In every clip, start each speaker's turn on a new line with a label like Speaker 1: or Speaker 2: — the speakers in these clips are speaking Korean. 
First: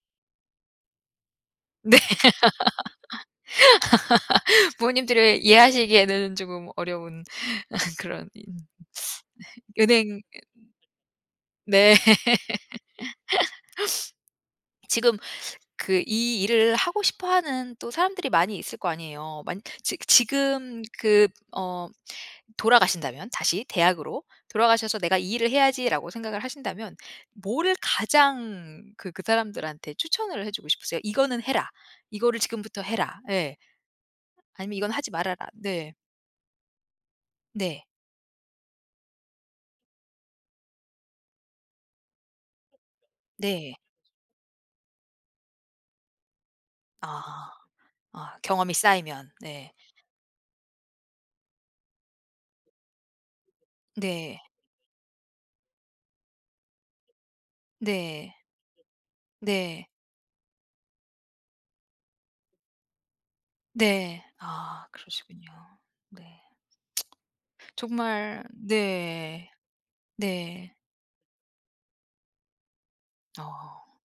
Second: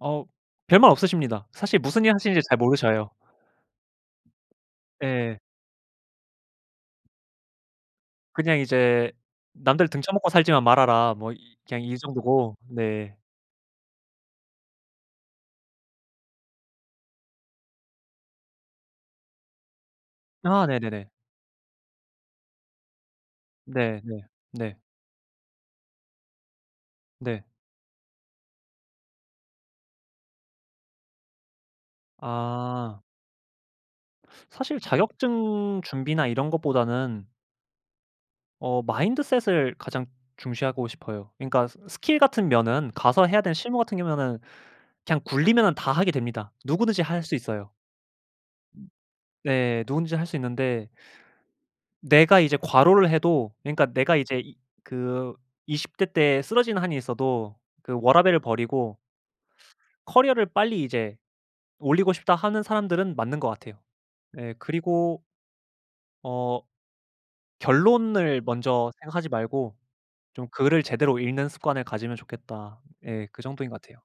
Speaker 1: 어 별말 없으십니다. 사실
Speaker 2: 네.
Speaker 1: 무슨 일 하시는지 잘 모르셔요.
Speaker 2: 부모님들이
Speaker 1: 네.
Speaker 2: 이해하시기에는 쪼금 어려운 그런 인
Speaker 1: 그냥 이제
Speaker 2: 네.
Speaker 1: "남들
Speaker 2: 은행
Speaker 1: 등쳐먹고 살지만 말아라." 뭐 이 그냥
Speaker 2: 네.
Speaker 1: 이 정도고. 네.
Speaker 2: 지금 그 이 일을 하고 싶어 하는 또 사람들이 많이 있을 거 아니에요. 만 지
Speaker 1: 아
Speaker 2: 지금
Speaker 1: 네네네.
Speaker 2: 그 어 돌아가신다면 다시
Speaker 1: 네네.
Speaker 2: 대학으로
Speaker 1: 네.
Speaker 2: 돌아가셔서 '내가 이 일을 해야지.'라고 생각을 하신다면
Speaker 1: 네.
Speaker 2: 뭐를 가장 그 그 사람들한테 추천을 해 주고 싶으세요? '이거는 해라. 이거를 지금부터
Speaker 1: 아.
Speaker 2: 해라.' 예. 아니면
Speaker 1: 사실
Speaker 2: '이건 하지 말아라.'
Speaker 1: 자격증
Speaker 2: 네.
Speaker 1: 준비나 이런 것보다는
Speaker 2: 네.
Speaker 1: 어 마인드셋을 가장 중시하고 싶어요. 그니까 스 스킬 같은 면은 가서 해야 되는
Speaker 2: 네.
Speaker 1: 실무 같은 경우에는 그냥 굴리면은 다 하게 됩니다. 누구든지 할 수
Speaker 2: 아.
Speaker 1: 있어요.
Speaker 2: 아 경험이 쌓이면. 네.
Speaker 1: 네. 누구든지 할 수 있는데. 내가 이제 과로를 해도 그니까 내가 이제
Speaker 2: 네.
Speaker 1: 이 그 20 대 때 쓰러지는 한이 있어도 그
Speaker 2: 네.
Speaker 1: 워라밸을 버리고
Speaker 2: 네.
Speaker 1: 커리어를 빨리 이제 올리고 싶다 하는 사람들은 맞는 것 같아요.
Speaker 2: 네.
Speaker 1: 예
Speaker 2: 아
Speaker 1: 그리고
Speaker 2: 그러시군요. 네.
Speaker 1: 어 결론을
Speaker 2: 정말
Speaker 1: 먼저 생각하지
Speaker 2: 네.
Speaker 1: 말고 좀
Speaker 2: 네.
Speaker 1: 글을 제대로 읽는 습관을 가지면 좋겠다. 예 그 정도인
Speaker 2: 아.
Speaker 1: 것 같아요.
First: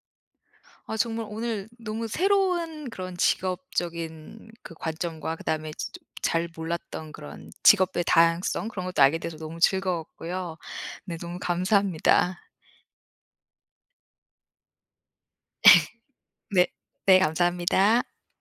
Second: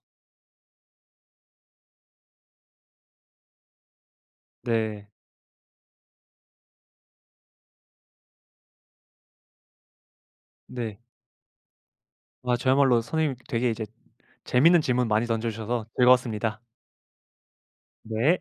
Speaker 2: 아 정말 오늘 너무 새로운 그런 직업적인 그
Speaker 1: 네.
Speaker 2: 관점과 그다음에 [unintelligible] 잘 몰랐던 그런 직업의 다양성 그런 것도 알게 돼서 너무 즐거웠고요.
Speaker 1: 네.
Speaker 2: 네 너무 감사합니다.
Speaker 1: 아 저야말로 선생님이 되게 이제 재밌는 질문 많이 던져주셔서 즐거웠습니다.
Speaker 2: 네. 네 감사합니다.
Speaker 1: 네.